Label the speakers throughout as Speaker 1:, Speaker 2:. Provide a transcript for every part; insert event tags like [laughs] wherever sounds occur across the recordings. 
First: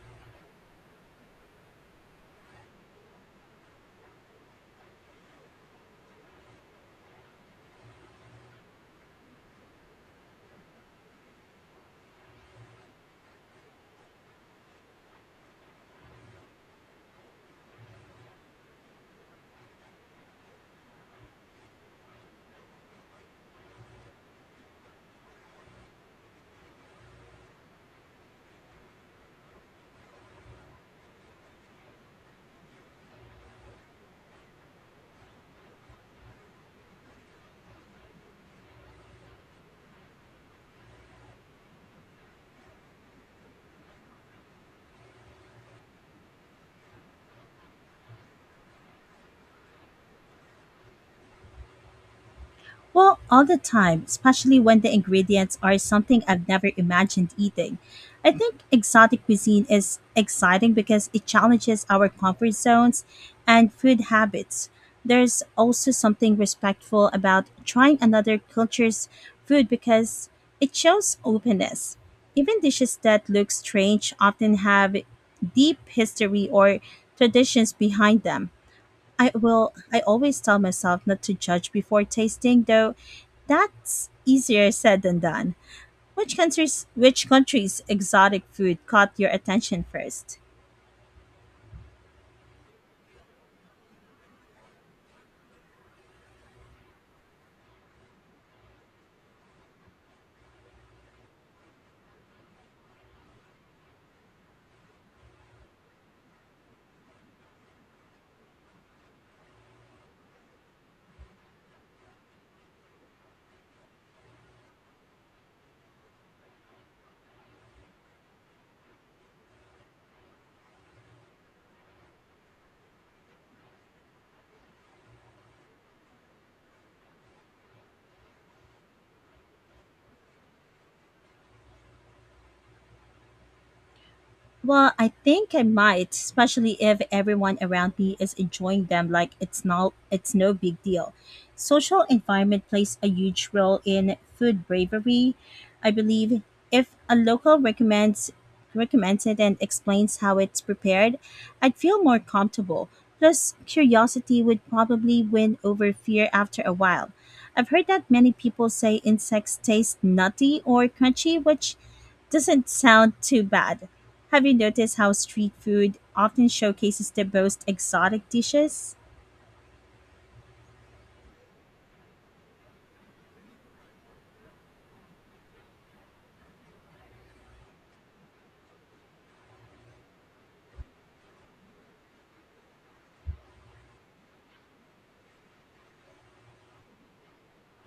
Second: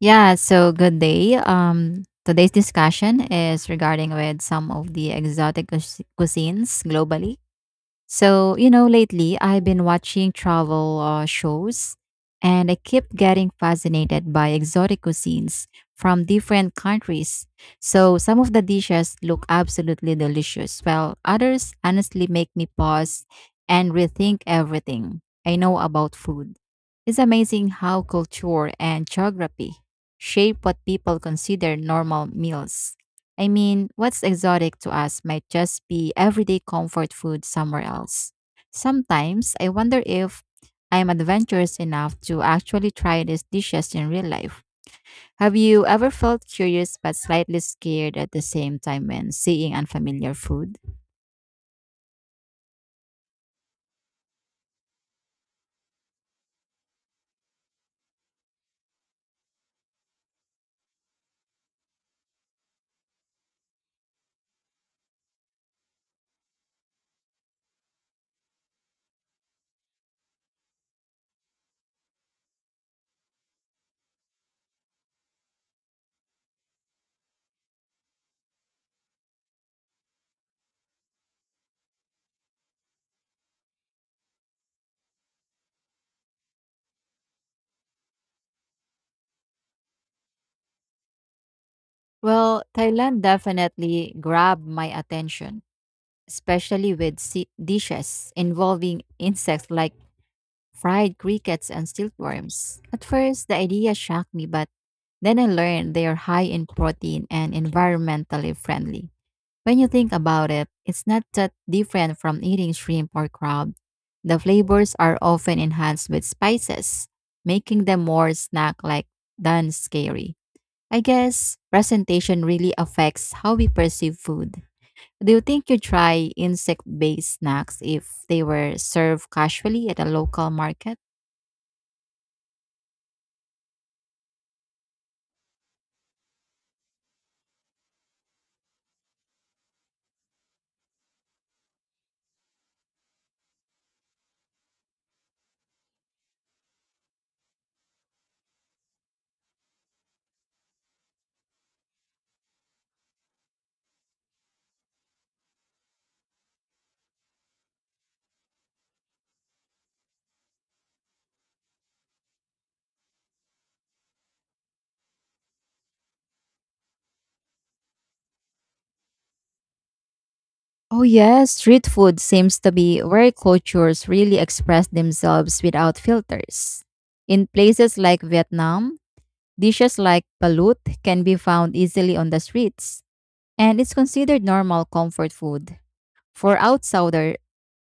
Speaker 1: Yeah, so good day. Today's discussion is regarding with some of the cuisines globally. So, you know, lately I've been watching travel shows and I keep getting fascinated by exotic cuisines from different countries. So, some of the dishes look absolutely delicious, while others honestly make me pause and rethink everything I know about food. It's amazing how culture and geography shape what people consider normal meals. I mean, what's exotic to us might just be everyday comfort food somewhere else. Sometimes I wonder if I am adventurous enough to actually try these dishes in real life. Have you ever felt curious but slightly scared at the same time when seeing unfamiliar food?
Speaker 2: Well, all the time, especially when the ingredients are something I've never imagined eating. I think exotic cuisine is exciting because it challenges our comfort zones and food habits. There's also something respectful about trying another culture's food because it shows openness. Even dishes that look strange often have deep history or traditions behind them. I always tell myself not to judge before tasting, though that's easier said than done. Which countries exotic food caught your attention first?
Speaker 1: Well, Thailand definitely grabbed my attention, especially with dishes involving insects like fried crickets and silkworms. At first, the idea shocked me, but then I learned they are high in protein and environmentally friendly. When you think about it, it's not that different from eating shrimp or crab. The flavors are often enhanced with spices, making them more snack like than scary. I guess presentation really affects how we perceive food. Do you think you try insect based snacks if they were served casually at a local market?
Speaker 2: Well, I think I might, especially if everyone around me is enjoying them like it's no big deal. Social environment plays a huge role in food bravery. I believe if a local recommends it and explains how it's prepared, I'd feel more comfortable. Plus, curiosity would probably win over fear after a while. I've heard that many people say insects taste nutty or crunchy, which doesn't sound too bad. Have you noticed how street food often showcases the most exotic dishes?
Speaker 1: Oh yes, street food seems to be where cultures really express themselves without filters. In places like Vietnam, dishes like balut can be found easily on the streets, and it's considered normal comfort food. For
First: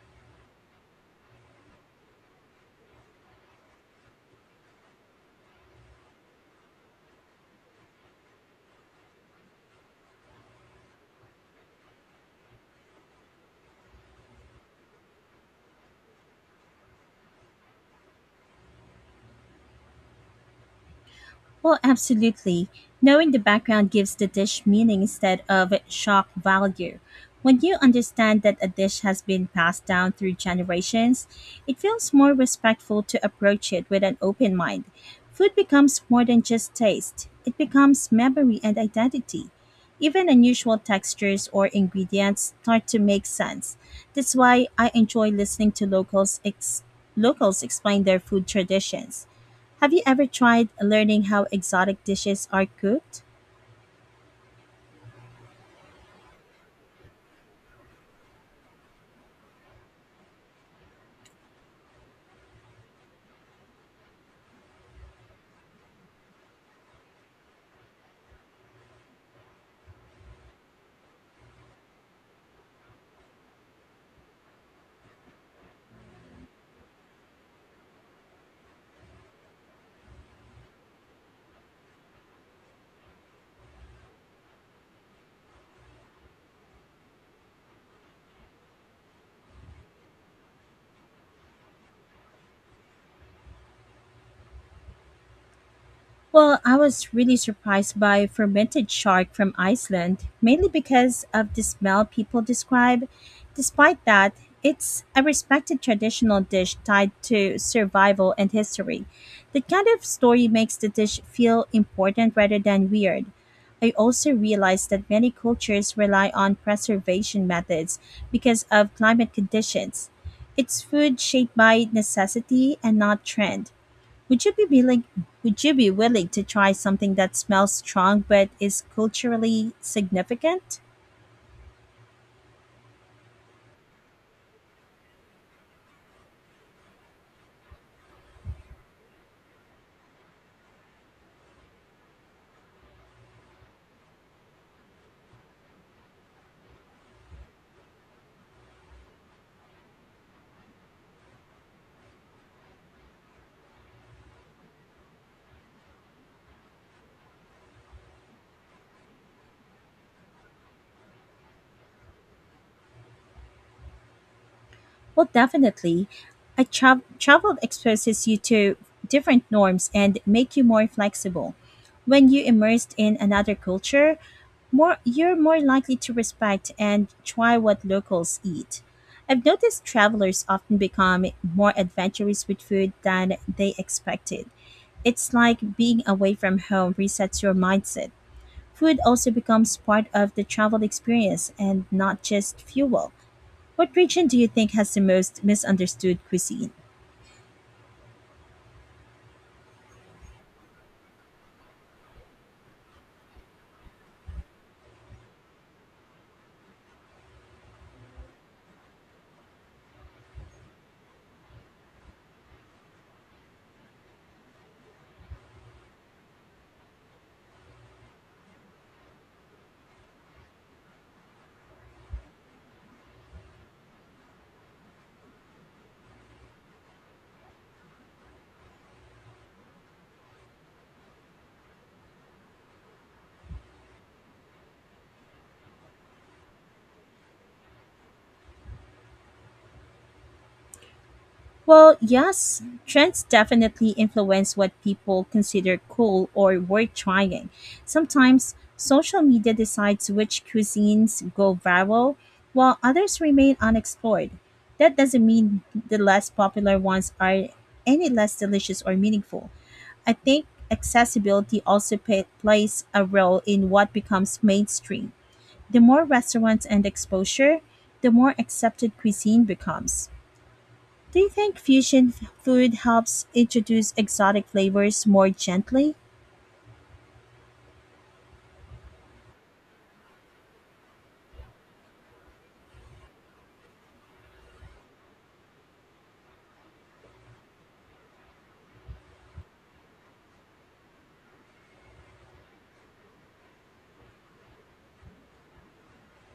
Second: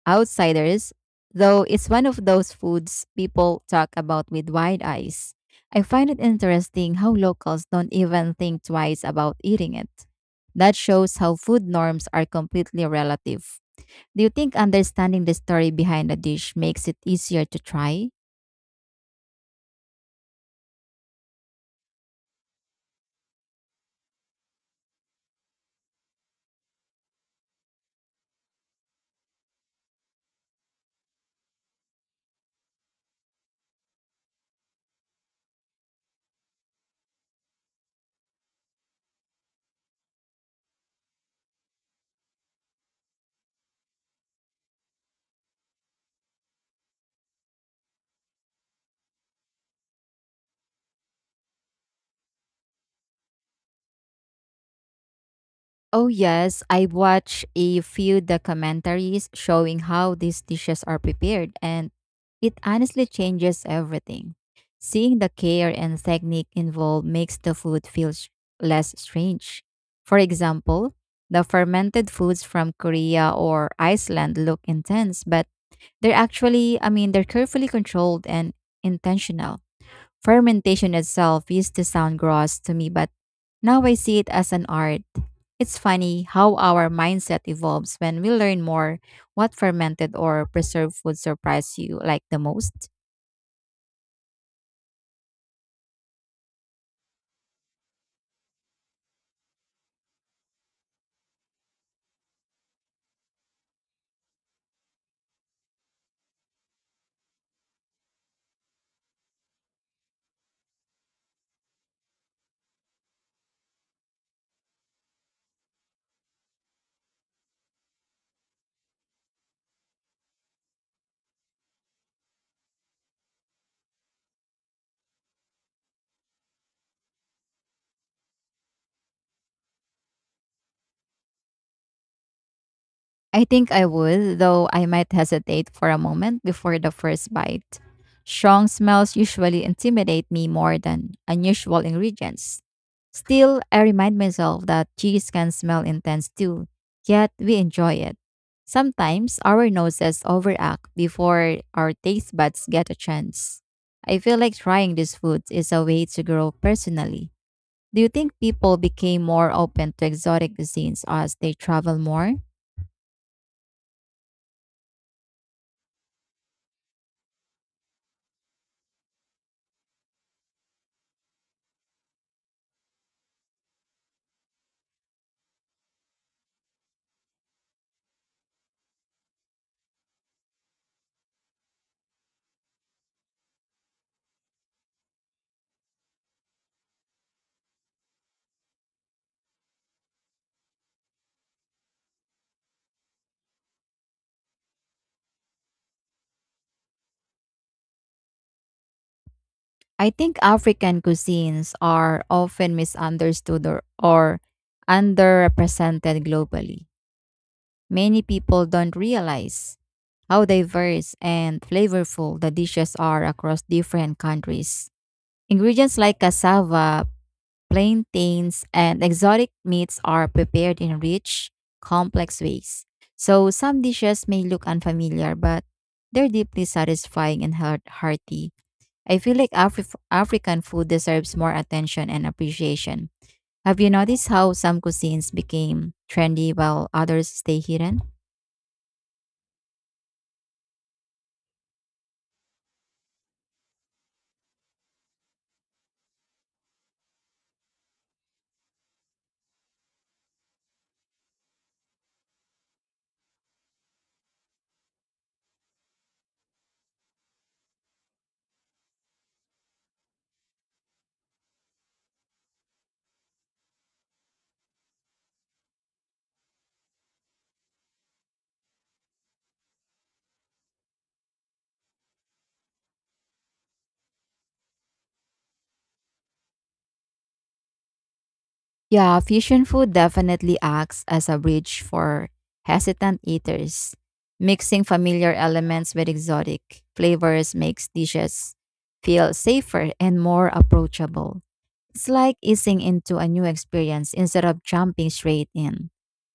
Speaker 1: outsiders, though it's one of those foods people talk about with wide eyes. I find it interesting how locals don't even think twice about eating it. That shows how food norms are completely relative. Do you think understanding the story behind a dish makes it easier to try?
Speaker 2: Well, absolutely. Knowing the background gives the dish meaning instead of shock value. When you understand that a dish has been passed down through generations, it feels more respectful to approach it with an open mind. Food becomes more than just taste, it becomes memory and identity. Even unusual textures or ingredients start to make sense. That's why I enjoy listening to locals explain their food traditions. Have you ever tried learning how exotic dishes are cooked?
Speaker 1: Oh, yes, I watched a few documentaries showing how these dishes are prepared, and it honestly changes everything. Seeing the care and technique involved makes the food feel less strange. For example, the fermented foods from Korea or Iceland look intense, but they're actually, I mean, they're carefully controlled and intentional. Fermentation itself used to sound gross to me, but now I see it as an art. It's funny how our mindset evolves when we learn more what fermented or preserved food surprised you like the most.
Speaker 2: Well, I was really surprised by fermented shark from Iceland, mainly because of the smell people describe. Despite that, it's a respected traditional dish tied to survival and history. That kind of story makes the dish feel important rather than weird. I also realized that many cultures rely on preservation methods because of climate conditions. It's food shaped by necessity and not trend. Would you be willing would you be willing to try something that smells strong but is culturally significant?
Speaker 1: I think I would, though I might hesitate for a moment before the first bite. Strong smells usually intimidate me more than unusual ingredients. Still, I remind myself that cheese can smell intense too, yet we enjoy it. Sometimes our noses overact before our taste buds get a chance. I feel like trying these foods is a way to grow personally. Do you think people became more open to exotic cuisines as they travel more?
Speaker 2: Well, definitely. Travel exposes you to different norms and make you more flexible. When you immersed in another culture, more you're more likely to respect and try what locals eat. I've noticed travelers often become more adventurous with food than they expected. It's like being away from home resets your mindset. Food also becomes part of the travel experience and not just fuel. What region do you think has the most misunderstood cuisine?
Speaker 1: I think African cuisines are often misunderstood or underrepresented globally. Many people don't realize how diverse and flavorful the dishes are across different countries. Ingredients like cassava, plantains, and exotic meats are prepared in rich, complex ways. So some dishes may look unfamiliar, but they're deeply satisfying and hearty. I feel like African food deserves more attention and appreciation. Have you noticed how some cuisines became trendy while others stay hidden?
Speaker 2: Well, yes, trends definitely influence what people consider cool or worth trying. Sometimes social media decides which cuisines go viral, while others remain unexplored. That doesn't mean the less popular ones are any less delicious or meaningful. I think accessibility also plays a role in what becomes mainstream. The more restaurants and exposure, the more accepted cuisine becomes. Do you think food helps introduce exotic flavors more gently?
Speaker 1: Yeah, fusion food definitely acts as a bridge for hesitant eaters. Mixing familiar elements with exotic flavors makes dishes feel safer and more approachable. It's like easing into a new experience instead of jumping straight in.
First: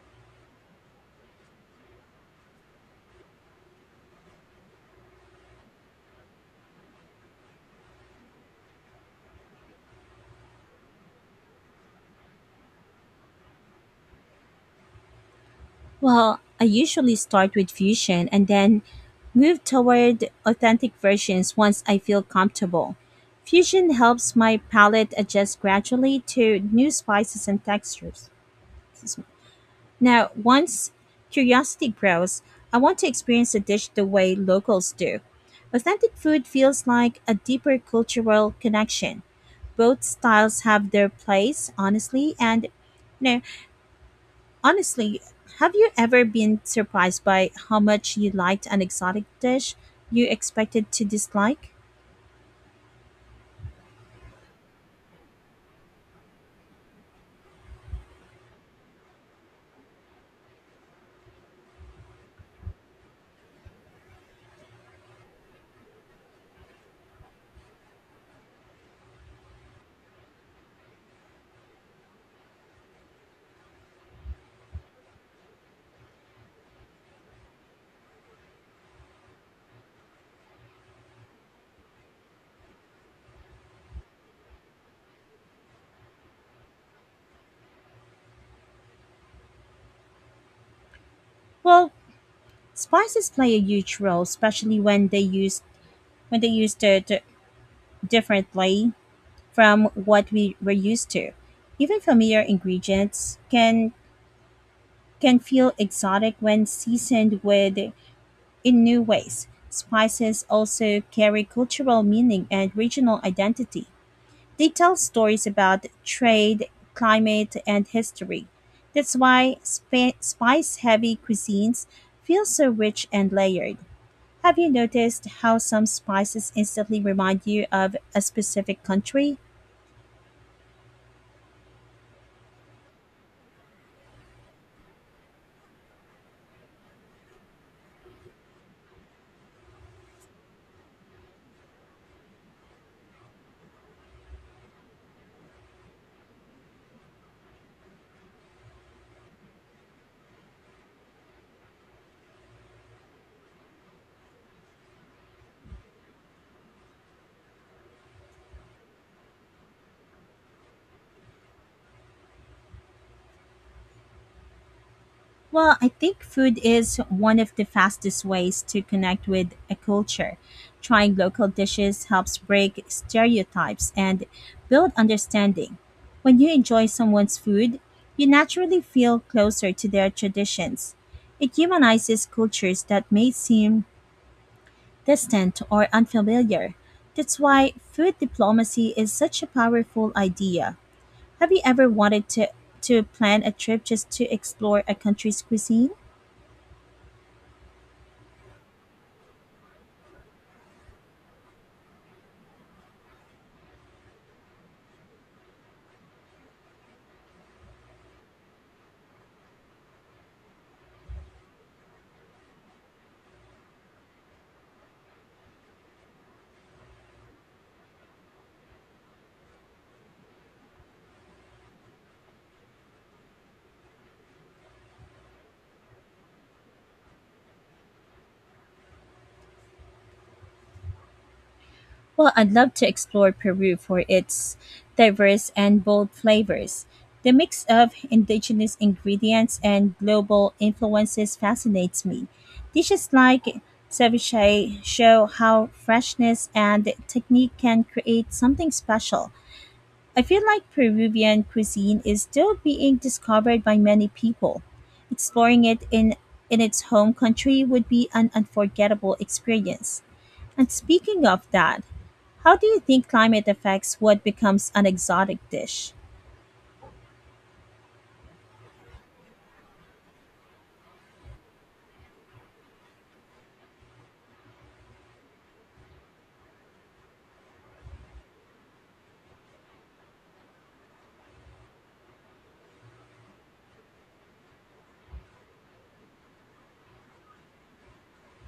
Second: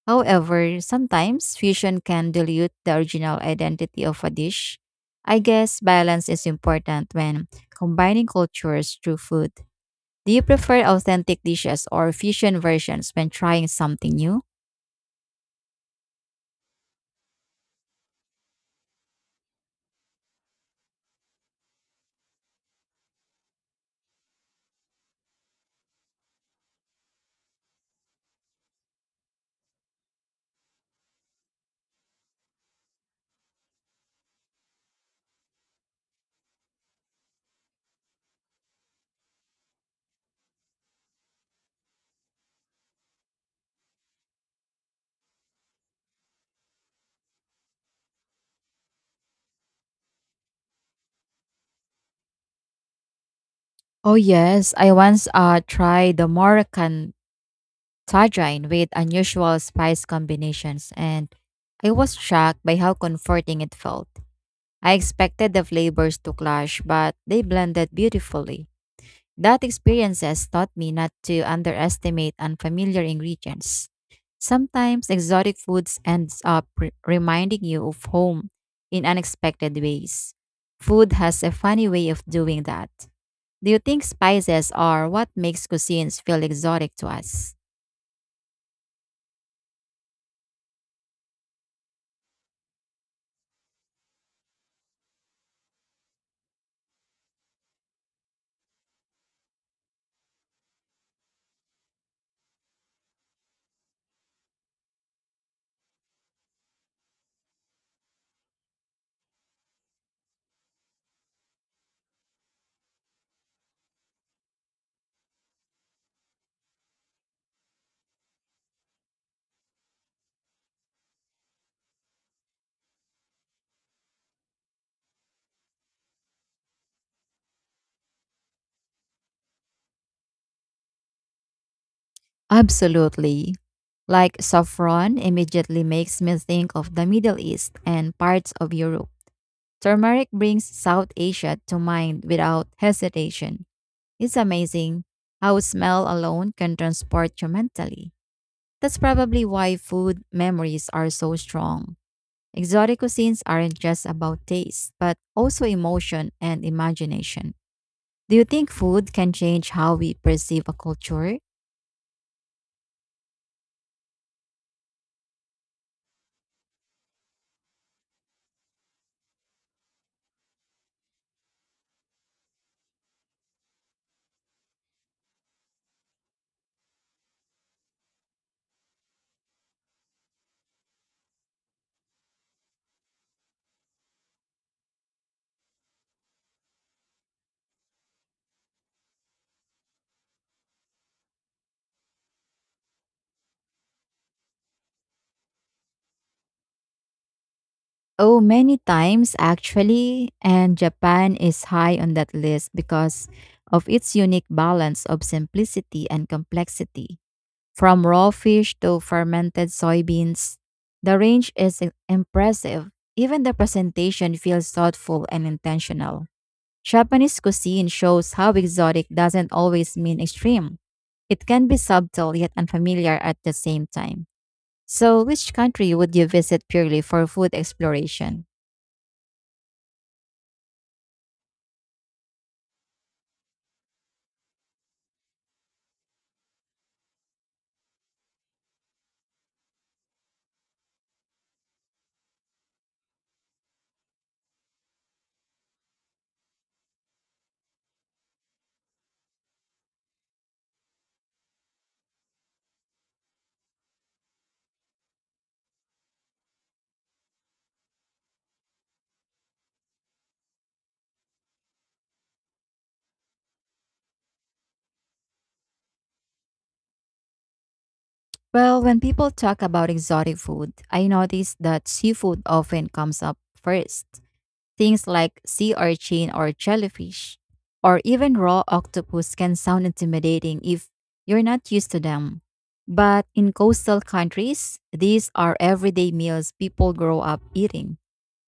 Speaker 1: However, sometimes fusion can dilute the original identity of a dish. I guess balance is important when combining cultures through food. Do you prefer authentic dishes or fusion versions when trying something new?
Speaker 2: Well, I usually start with fusion and then move toward authentic versions once I feel comfortable. Fusion helps my palate adjust gradually to new spices and textures. Now, once curiosity grows, I want to experience a dish the way locals do. Authentic food feels like a deeper cultural connection. Both styles have their place, honestly, and no, honestly, have you ever been surprised by how much you liked an exotic dish you expected to dislike?
Speaker 1: Oh yes, I once tried the Moroccan tajine with unusual spice combinations and I was shocked by how comforting it felt. I expected the flavors to clash, but they blended beautifully. That experience has taught me not to underestimate unfamiliar ingredients. Sometimes exotic foods ends up reminding you of home in unexpected ways. Food has a funny way of doing that. Do you think spices are what makes cuisines feel exotic to us?
Speaker 2: Well, spices play a huge role, especially when they used it differently from what we were used to. Even familiar ingredients can feel exotic when seasoned with in new ways. Spices also carry cultural meaning and regional identity. They tell stories about trade, climate, and history. That's why spice-heavy cuisines feel so rich and layered. Have you noticed how some spices instantly remind you of a specific country?
Speaker 1: Absolutely. Like saffron immediately makes me think of the Middle East and parts of Europe. Turmeric brings South Asia to mind without hesitation. It's amazing how smell alone can transport you mentally. That's probably why food memories are so strong. Exotic cuisines aren't just about taste, but also emotion and imagination. Do you think food can change how we perceive a culture?
Speaker 2: Well, I think food is one of the fastest ways to connect with a culture. Trying local dishes helps break stereotypes and build understanding. When you enjoy someone's food, you naturally feel closer to their traditions. It humanizes cultures that may seem distant or unfamiliar. That's why food diplomacy is such a powerful idea. Have you ever wanted to plan a trip just to explore a country's cuisine?
Speaker 1: Oh, many times actually, and Japan is high on that list because of its unique balance of simplicity and complexity. From raw fish to fermented soybeans, the range is impressive. Even the presentation feels thoughtful and intentional. Japanese cuisine shows how exotic doesn't always mean extreme. It can be subtle yet unfamiliar at the same time. So, which country would you visit purely for food exploration?
Speaker 2: Well, I'd love to explore Peru for its diverse and bold flavors. The mix of indigenous ingredients and global influences fascinates me. Dishes like ceviche show how freshness and technique can create something special. I feel like Peruvian cuisine is still being discovered by many people. Exploring it in its home country would be an unforgettable experience. And speaking of that, how do you think climate affects what becomes an exotic dish?
Speaker 1: Well, when people talk about exotic food, I notice that seafood often comes up first. Things like sea urchin or jellyfish, or even raw octopus can sound intimidating if you're not used to them. But in coastal countries, these are everyday meals people grow up eating.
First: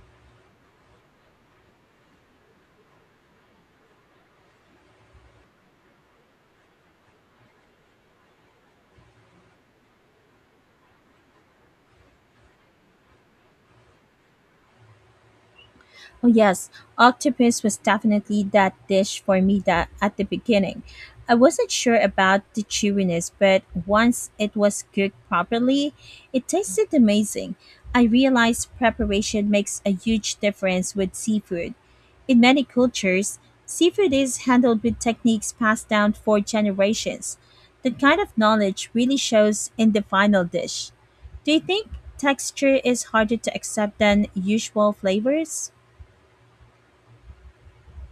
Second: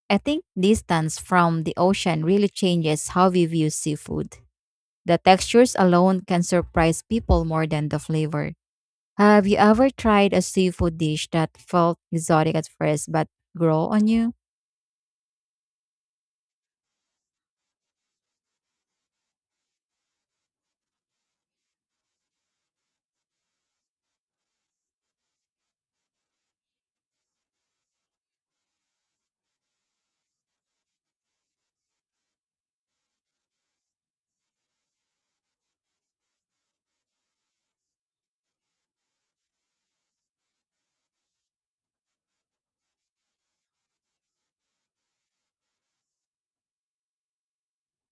Speaker 1: I think distance from the ocean really changes how we view seafood. The textures alone can surprise people more than the flavor. Have you ever tried a seafood dish that felt exotic at first but grow on you?
Speaker 2: Oh yes, octopus was definitely that dish for me that at the beginning. I wasn't sure about the chewiness, but once it was cooked properly, it tasted amazing. I realized preparation makes a huge difference with seafood. In many cultures, seafood is handled with techniques passed down for generations. That kind of knowledge really shows in the final dish. Do you think texture is harder to accept than usual flavors?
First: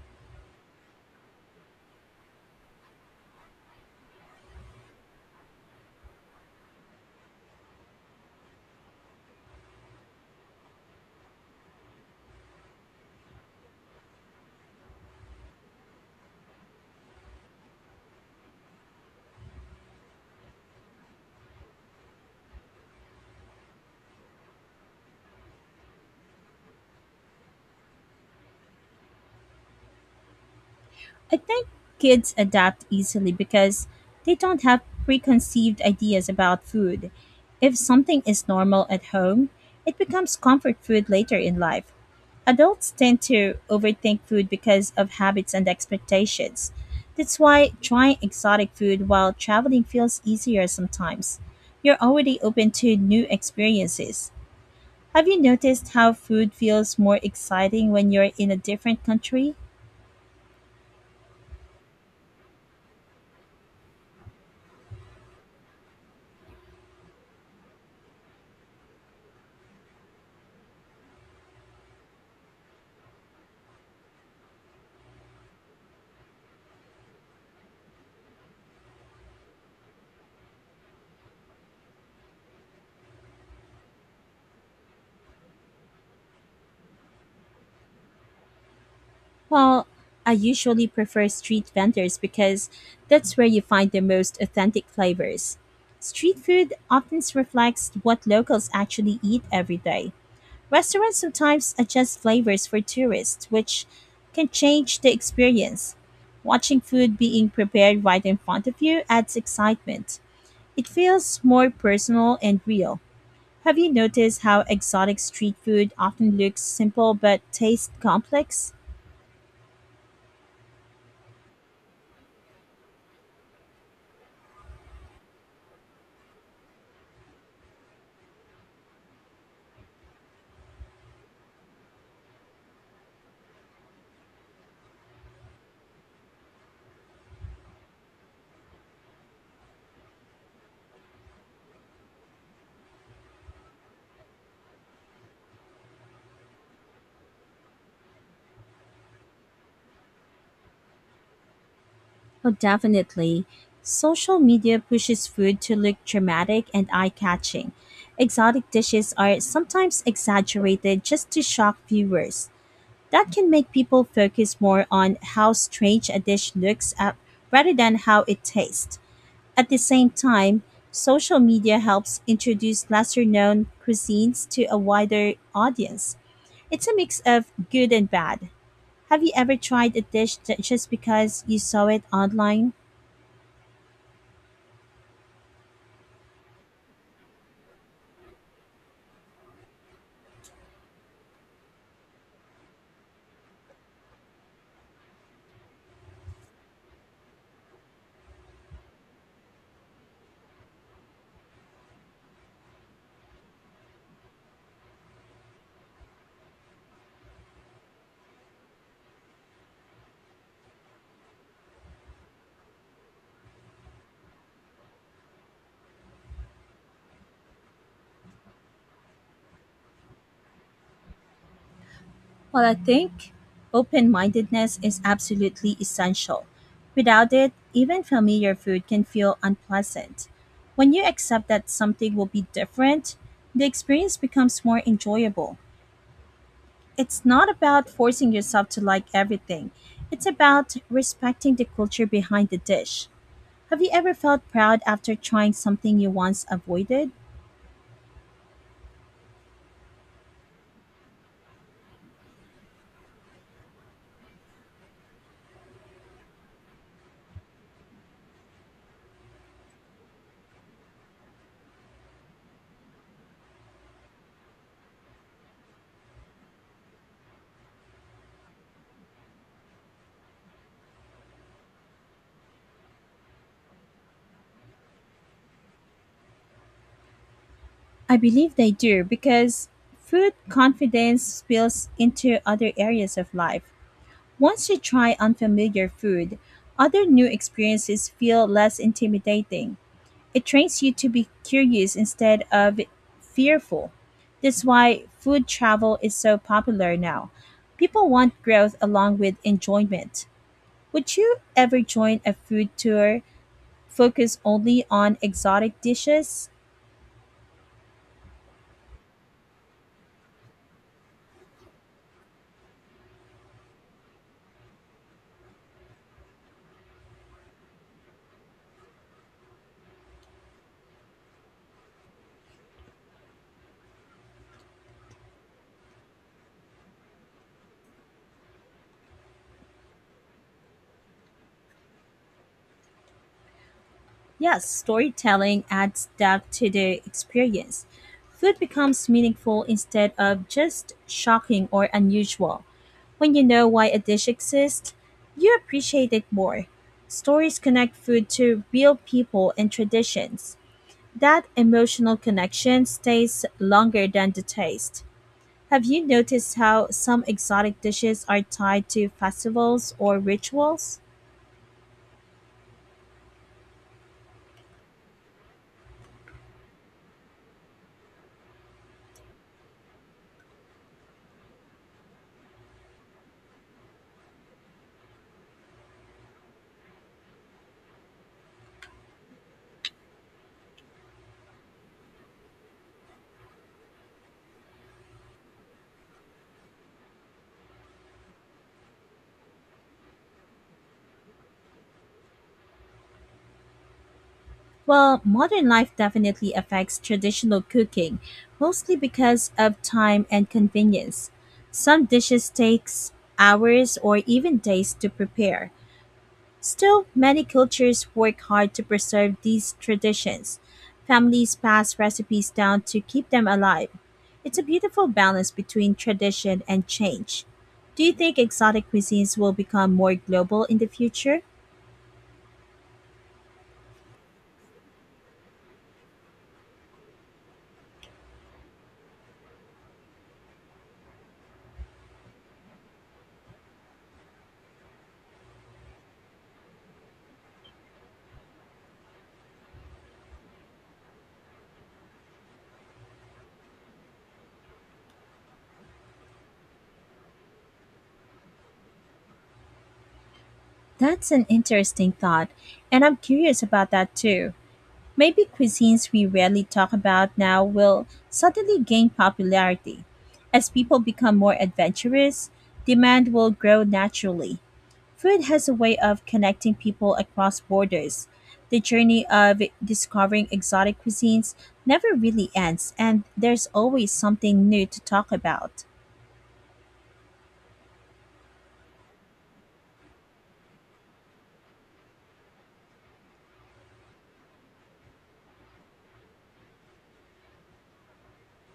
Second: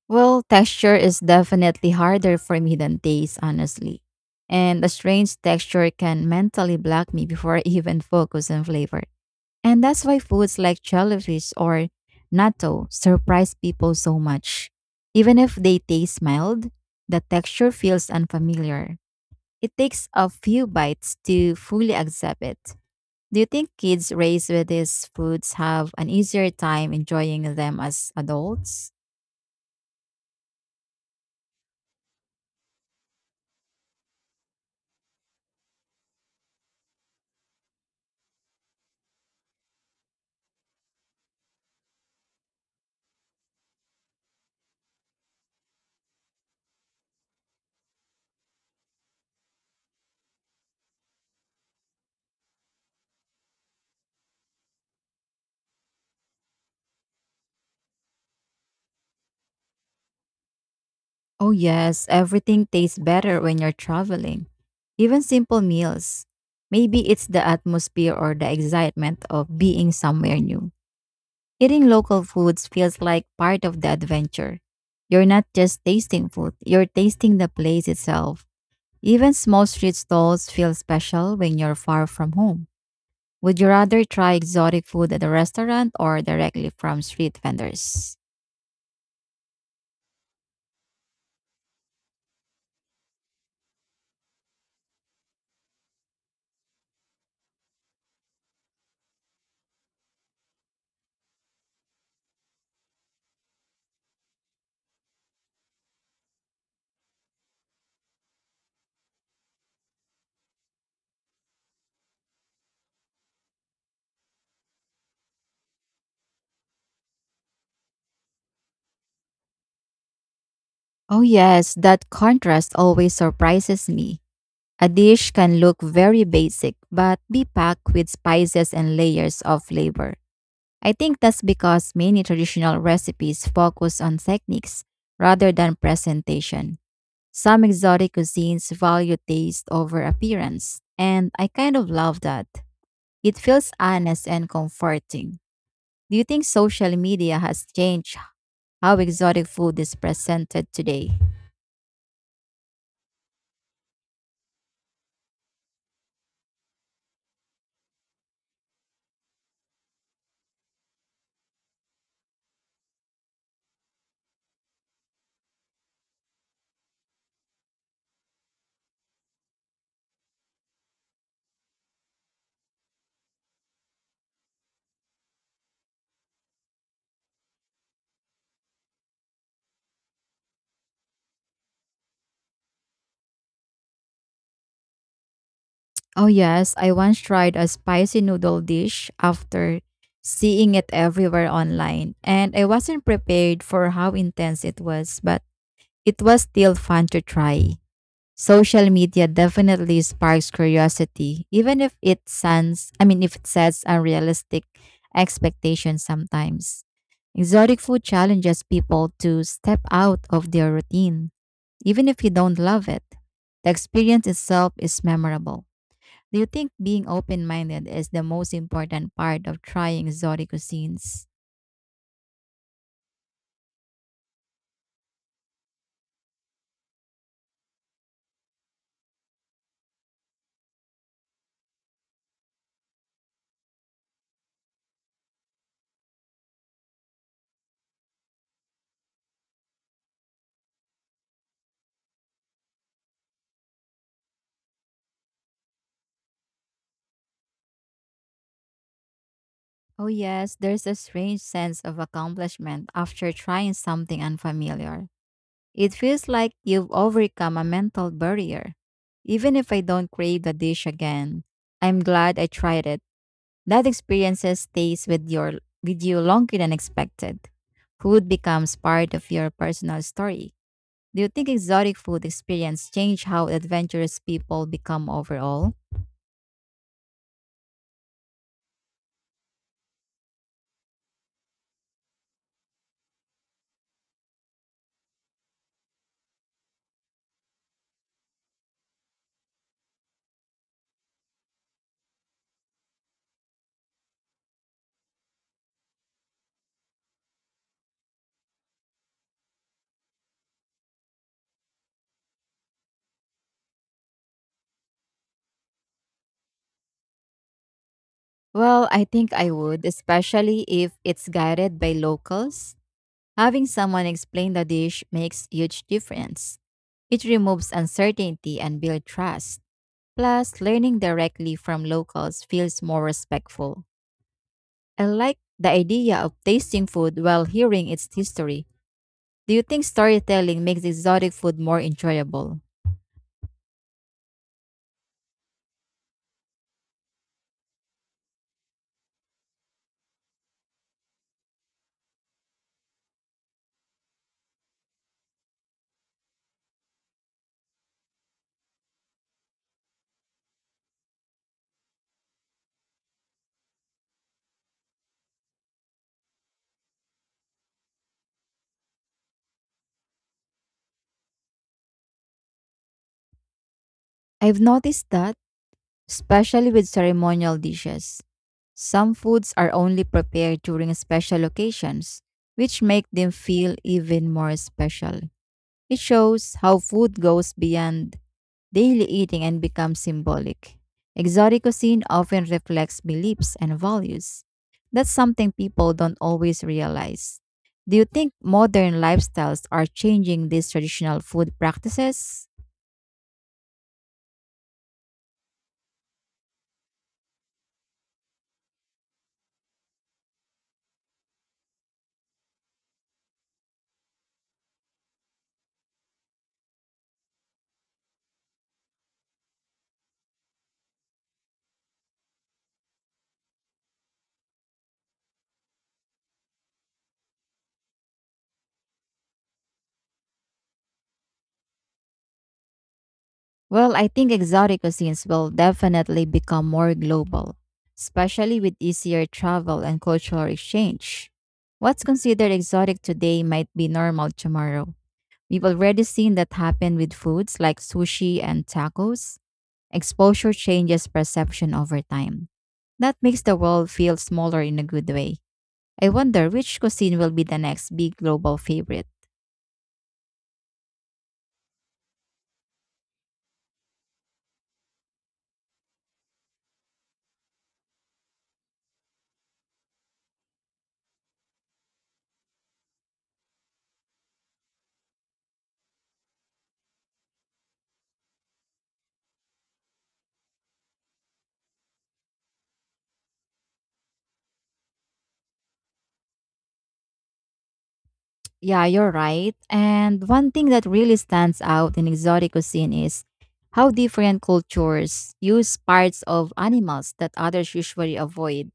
Speaker 1: Well, texture is definitely harder for me than taste, honestly. And a strange texture can mentally block me before [laughs] I even focus on flavor. And that's why foods like jellyfish or natto surprise people so much. Even if they taste mild, the texture feels unfamiliar. It takes a few bites to fully accept it. Do you think kids raised with these foods have an easier time enjoying them as adults?
Speaker 2: I think kids adapt easily because they don't have preconceived ideas about food. If something is normal at home, it becomes comfort food later in life. Adults tend to overthink food because of habits and expectations. That's why trying exotic food while traveling feels easier sometimes. You're already open to new experiences. Have you noticed how food feels more exciting when you're in a different country?
Speaker 1: Oh, yes, everything tastes better when you're traveling, even simple meals. Maybe it's the atmosphere or the excitement of being somewhere new. Eating local foods feels like part of the adventure. You're not just tasting food, you're tasting the place itself. Even small street stalls feel special when you're far from home. Would you rather try exotic food at a restaurant or directly from street vendors?
Speaker 2: Well, I usually prefer street vendors because that's where you find the most authentic flavors. Street food often reflects what locals actually eat every day. Restaurants sometimes adjust flavors for tourists, which can change the experience. Watching food being prepared right in front of you adds excitement. It feels more personal and real. Have you noticed how exotic street food often looks simple but tastes complex?
Speaker 1: Oh, yes, that contrast always surprises me. A dish can look very basic but be packed with spices and layers of flavor. I think that's because many traditional recipes focus on techniques rather than presentation. Some exotic cuisines value taste over appearance, and I kind of love that. It feels honest and comforting. Do you think social media has changed how exotic food is presented today?
Speaker 2: Oh, definitely. Social media pushes food to look dramatic and eye catching. Exotic dishes are sometimes exaggerated just to shock viewers. That can make people focus more on how strange a dish looks up rather than how it tastes. At the same time, social media helps introduce lesser known cuisines to a wider audience. It's a mix of good and bad. Have you ever tried a dish that just because you saw it online?
Speaker 1: Oh, yes. I once tried a spicy noodle dish after seeing it everywhere online, and I wasn't prepared for how intense it was, but it was still fun to try. Social media definitely sparks curiosity, even if it sends, I mean, if it sets unrealistic expectations sometimes. Exotic food challenges people to step out of their routine, even if you don't love it. The experience itself is memorable. Do you think being open minded is the most important part of trying exotic cuisines?
Speaker 2: Well, I think open mindedness is absolutely essential. Without it, even familiar food can feel unpleasant. When you accept that something will be different, the experience becomes more enjoyable. It's not about forcing yourself to like everything, it's about respecting the culture behind the dish. Have you ever felt proud after trying something you once avoided?
Speaker 1: Oh, yes, there's a strange sense of accomplishment after trying something unfamiliar. It feels like you've overcome a mental barrier. Even if I don't crave the dish again, I'm glad I tried it. That experience with you longer than expected. Food becomes part of your personal story. Do you think exotic food experience change how adventurous people become overall?
Speaker 2: I believe they do because food confidence spills into other areas of life. Once you try unfamiliar food, other new experiences feel less intimidating. It trains you to be curious instead of fearful. That's why food travel is so popular now. People want growth along with enjoyment. Would you ever join a food tour focused only on exotic dishes?
Speaker 1: Well, I think I would, especially if it's guided by locals. Having someone explain the dish makes huge difference. It removes uncertainty and builds trust. Plus, learning directly from locals feels more respectful. I like the idea of tasting food while hearing its history. Do you think storytelling makes exotic food more enjoyable?
Speaker 2: Yes, storytelling adds depth to the experience. Food becomes meaningful instead of just shocking or unusual. When you know why a dish exists, you appreciate it more. Stories connect food to real people and traditions. That emotional connection stays longer than the taste. Have you noticed how some exotic dishes are tied to festivals or rituals?
Speaker 1: I've noticed that, especially with ceremonial dishes, some foods are only prepared during special occasions, which make them feel even more special. It shows how food goes beyond daily eating and becomes symbolic. Exotic cuisine often reflects beliefs and values. That's something people don't always realize. Do you think modern lifestyles are changing these traditional food practices?
Speaker 2: Well, modern life definitely affects traditional cooking, mostly because of time and convenience. Some dishes takes hours or even days to prepare. Still, many cultures work hard to preserve these traditions. Families pass recipes down to keep them alive. It's a beautiful balance between tradition and change. Do you think exotic cuisines will become more global in the future?
Speaker 1: Well, I think exotic cuisines will definitely become more global, especially with easier travel and cultural exchange. What's considered exotic today might be normal tomorrow. We've already seen that happen with foods like sushi and tacos. Exposure changes perception over time. That makes the world feel smaller in a good way. I wonder which cuisine will be the next big global favorite.
Speaker 2: That's an interesting thought, and I'm curious about that too. Maybe cuisines we rarely talk about now will suddenly gain popularity. As people become more adventurous, demand will grow naturally. Food has a way of connecting people across borders. The journey of discovering exotic cuisines never really ends, and there's always something new to talk about.
Speaker 1: Yeah, you're right. And one thing that really stands out in exotic cuisine is how different cultures use parts of animals that others usually avoid,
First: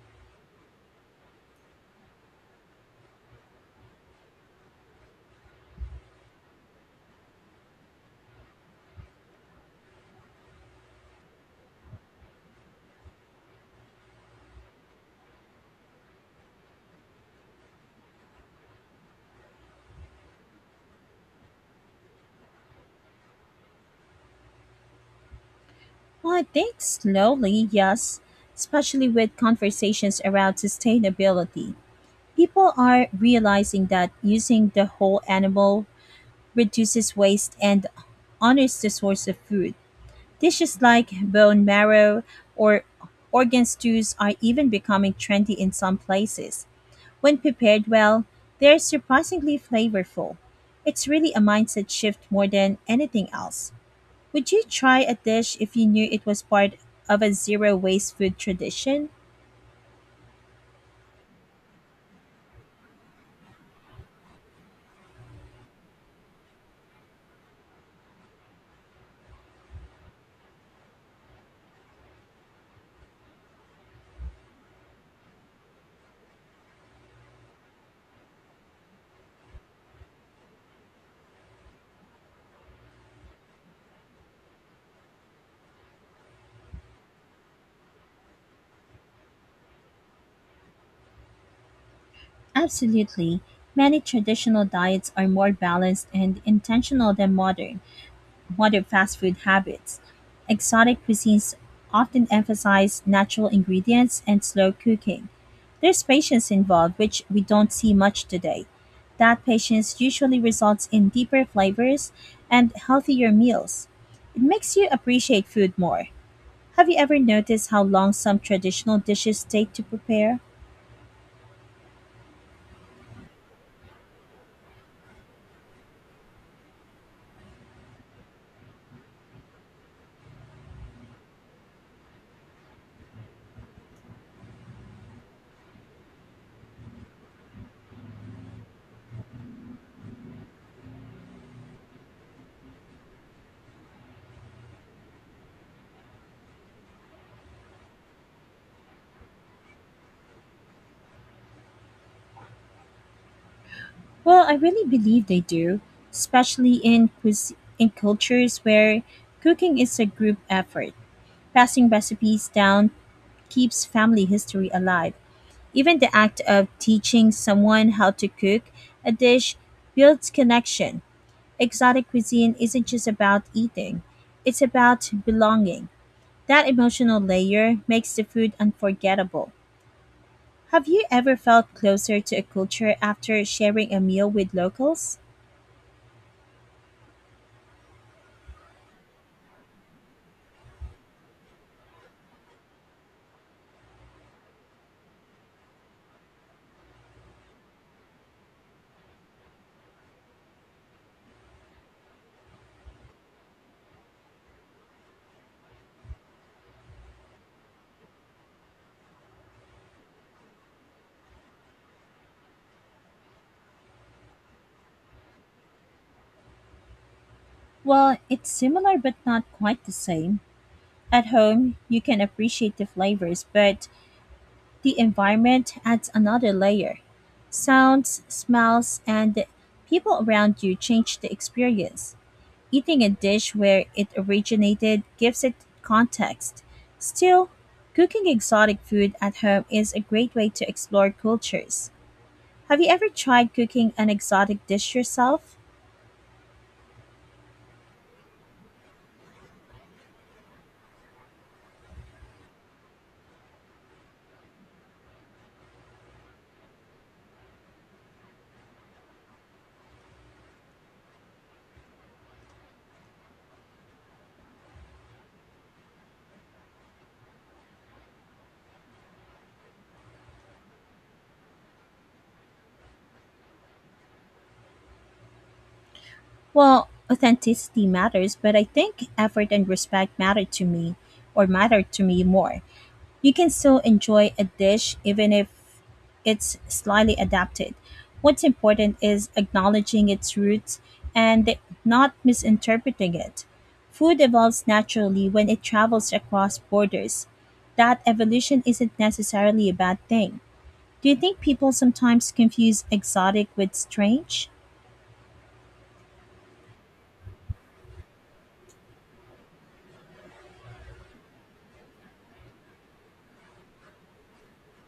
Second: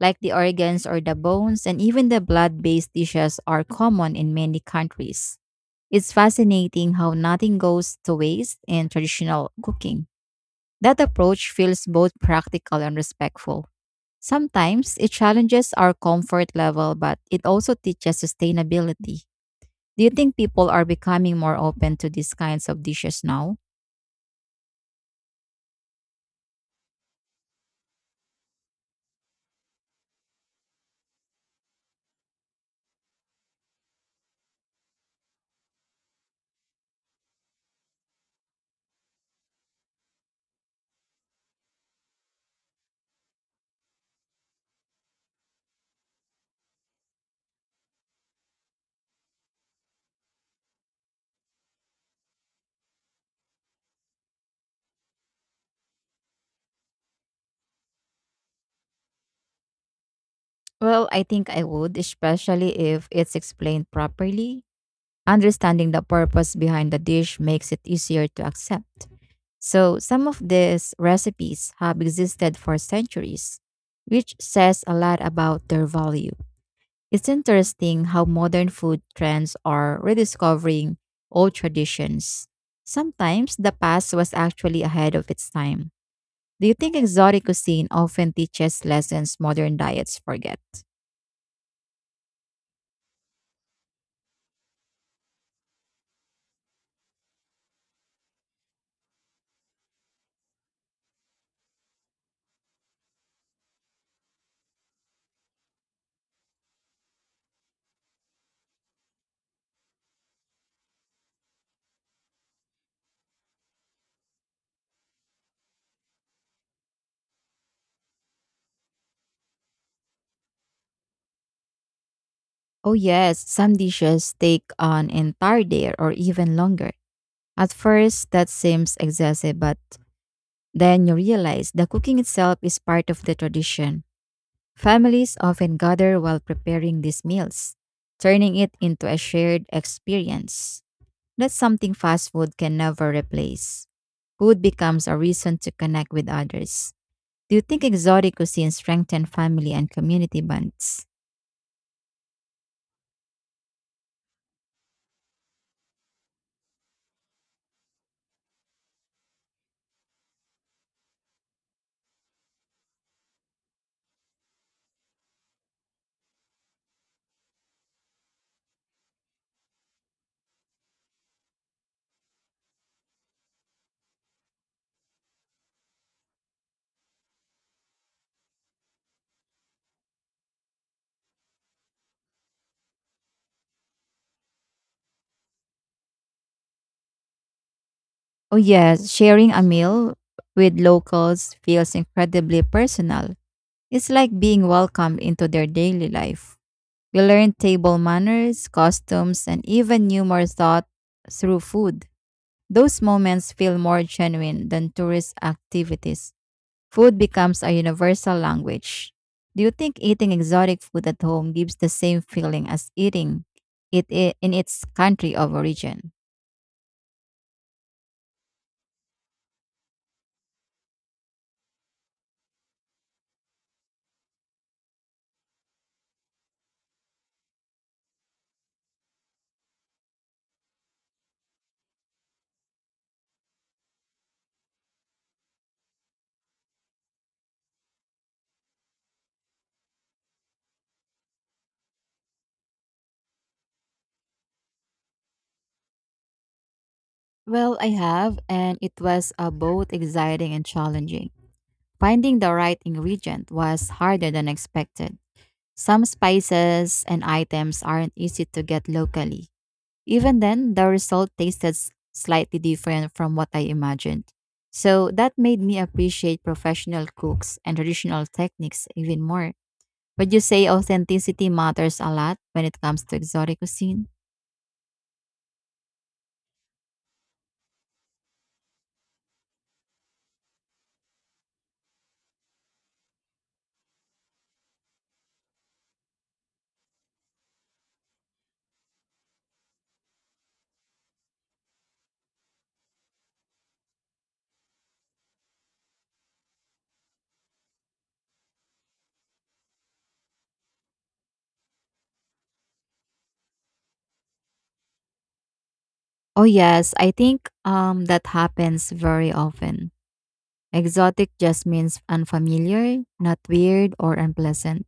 Speaker 1: like the organs or the bones, and even the blood based dishes are common in many countries. It's fascinating how nothing goes to waste in traditional cooking. That approach feels both practical and respectful. Sometimes it challenges our comfort level, but it also teaches sustainability. Do you think people are becoming more open to these kinds of dishes now?
Speaker 2: Well, I think slowly, yes, especially with conversations around sustainability. People are realizing that using the whole animal reduces waste and honors the source of food. Dishes like bone marrow or organ stews are even becoming trendy in some places. When prepared well, they're surprisingly flavorful. It's really a mindset shift more than anything else. Would you try a dish if you knew it was part of a zero waste food tradition?
Speaker 1: Well, I think I would, especially if it's explained properly. Understanding the purpose behind the dish makes it easier to accept. So, some of these recipes have existed for centuries, which says a lot about their value. It's interesting how modern food trends are rediscovering old traditions. Sometimes the past was actually ahead of its time. Do you think exotic cuisine often teaches lessons modern diets forget?
Speaker 2: Absolutely. Many traditional diets are more balanced and intentional than modern. Modern fast food habits. Exotic cuisines often emphasize natural ingredients and slow cooking. There's patience involved, which we don't see much today. That patience usually results in deeper flavors and healthier meals. It makes you appreciate food more. Have you ever noticed how long some traditional dishes take to prepare?
Speaker 1: Oh, yes, some dishes take an entire day or even longer. At first, that seems excessive, but then you realize the cooking itself is part of the tradition. Families often gather while preparing these meals, turning it into a shared experience. That's something fast food can never replace. Food becomes a reason to connect with others. Do you think exotic cuisine strengthen family and community bonds?
Speaker 2: Well, I really believe they do, especially in in cultures where cooking is a group effort. Passing recipes down keeps family history alive. Even the act of teaching someone how to cook a dish builds connection. Exotic cuisine isn't just about eating, it's about belonging. That emotional layer makes the food unforgettable. Have you ever felt closer to a culture after sharing a meal with locals?
Speaker 1: Oh yes, sharing a meal with locals feels incredibly personal. It's like being welcomed into their daily life. You learn table manners, costumes, and even humor thought through food. Those moments feel more genuine than tourist activities. Food becomes a universal language. Do you think eating exotic food at home gives the same feeling as eating in its country of origin?
Speaker 2: Well, it's similar but not quite the same. At home, you can appreciate the flavors, but the environment adds another layer. Sounds, smells, and the people around you change the experience. Eating a dish where it originated gives it context. Still, cooking exotic food at home is a great way to explore cultures. Have you ever tried cooking an exotic dish yourself?
Speaker 1: Well, I have, and it was both exciting and challenging. Finding the right ingredient was harder than expected. Some spices and items aren't easy to get locally, Even then, the result tasted slightly different from what I imagined. So that made me appreciate professional cooks and traditional techniques even more. Would you say authenticity matters a lot when it comes to exotic cuisine?
Speaker 2: Well, authenticity matters, but I think effort and respect matter to me more. You can still enjoy a dish even if it's slightly adapted. What's important is acknowledging its roots and not misinterpreting it. Food evolves naturally when it travels across borders. That evolution isn't necessarily a bad thing. Do you think people sometimes confuse exotic with strange?
Speaker 1: Oh yes, I think that happens very often. Exotic just means unfamiliar, not weird or unpleasant.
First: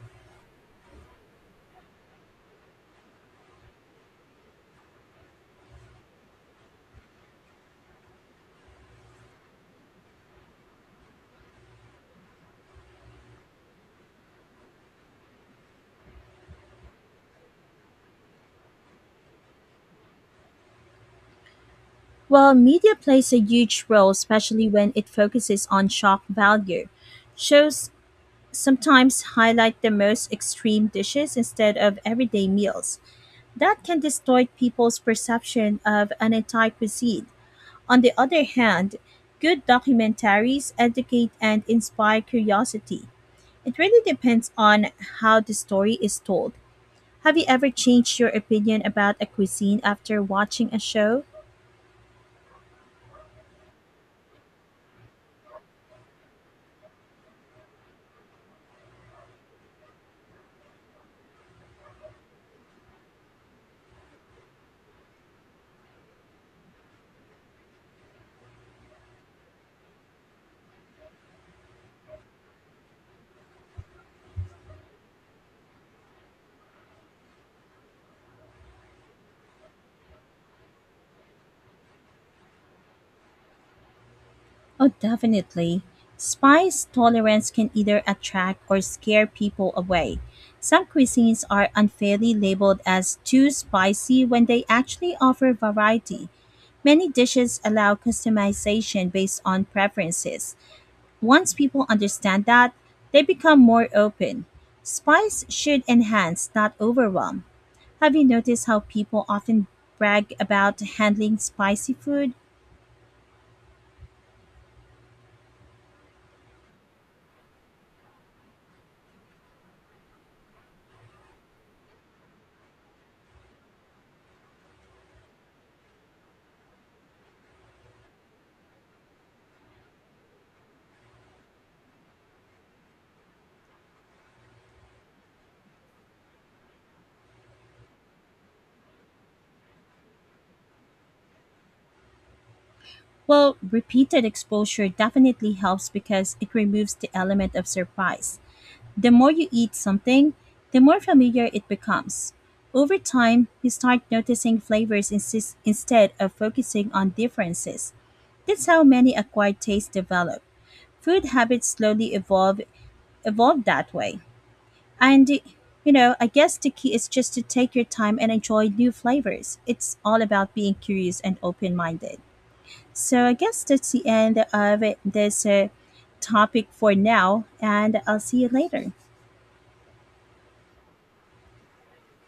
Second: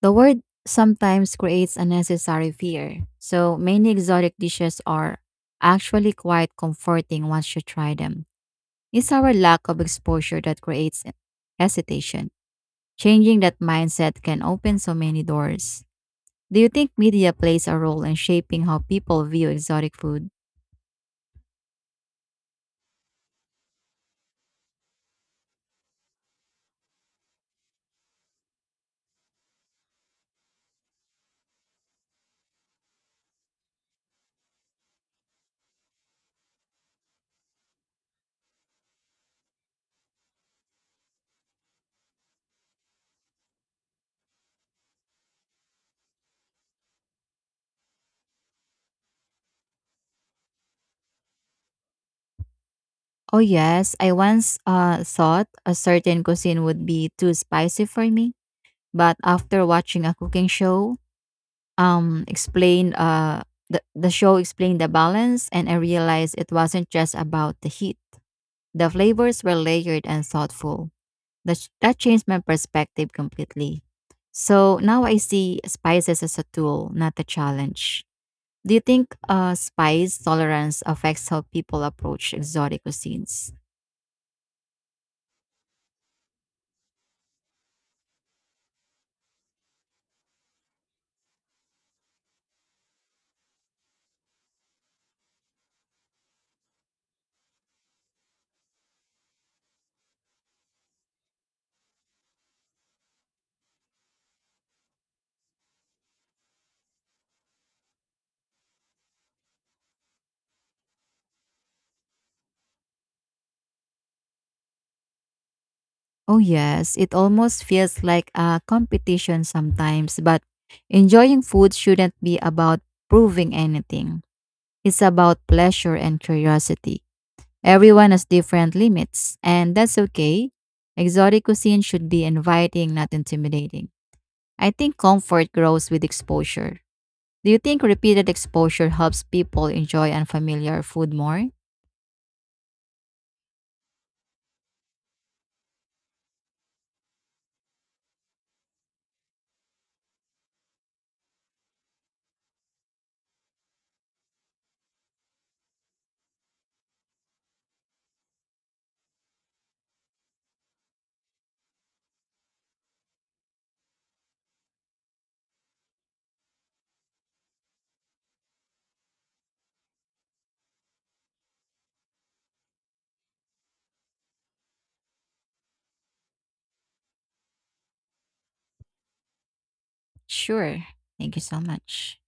Speaker 1: The word sometimes creates unnecessary fear, so many exotic dishes are actually quite comforting once you try them. It's our lack of exposure that creates hesitation. Changing that mindset can open so many doors. Do you think media plays a role in shaping how people view exotic food?
Speaker 2: Well, media plays a huge role, especially when it focuses on shock value. Shows sometimes highlight the most extreme dishes instead of everyday meals. That can distort people's perception of an entire cuisine. On the other hand, good documentaries educate and inspire curiosity. It really depends on how the story is told. Have you ever changed your opinion about a cuisine after watching a show?
Speaker 1: Oh, yes. I once thought a certain cuisine would be too spicy for me, but after watching a cooking show, um explained uh the show explained the balance and I realized it wasn't just about the heat. The flavors were layered and thoughtful. That changed my perspective completely. So now I see spices as a tool, not a challenge. Do you think spice tolerance affects how people approach exotic cuisines?
Speaker 2: Oh, definitely. Spice tolerance can either attract or scare people away. Some cuisines are unfairly labeled as too spicy when they actually offer variety. Many dishes allow customization based on preferences. Once people understand that, they become more open. Spice should enhance, not overwhelm. Have you noticed how people often brag about handling spicy food?
Speaker 1: Oh yes, it almost feels like a competition sometimes, but enjoying food shouldn't be about proving anything. It's about pleasure and curiosity. Everyone has different limits, and that's okay. Exotic cuisine should be inviting, not intimidating. I think comfort grows with exposure. Do you think repeated exposure helps people enjoy unfamiliar food more?
Speaker 2: Well, repeated exposure definitely helps because it removes the element of surprise. The more you eat something, the more familiar it becomes. Over time, you start noticing flavors instead of focusing on differences. That's how many acquired tastes develop. Food habits slowly evolve that way. And you know, I guess the key is just to take your time and enjoy new flavors. It's all about being curious and open-minded. So I guess that's the end of this topic for now, and I'll see you later.
Speaker 1: Sure. Thank you so much.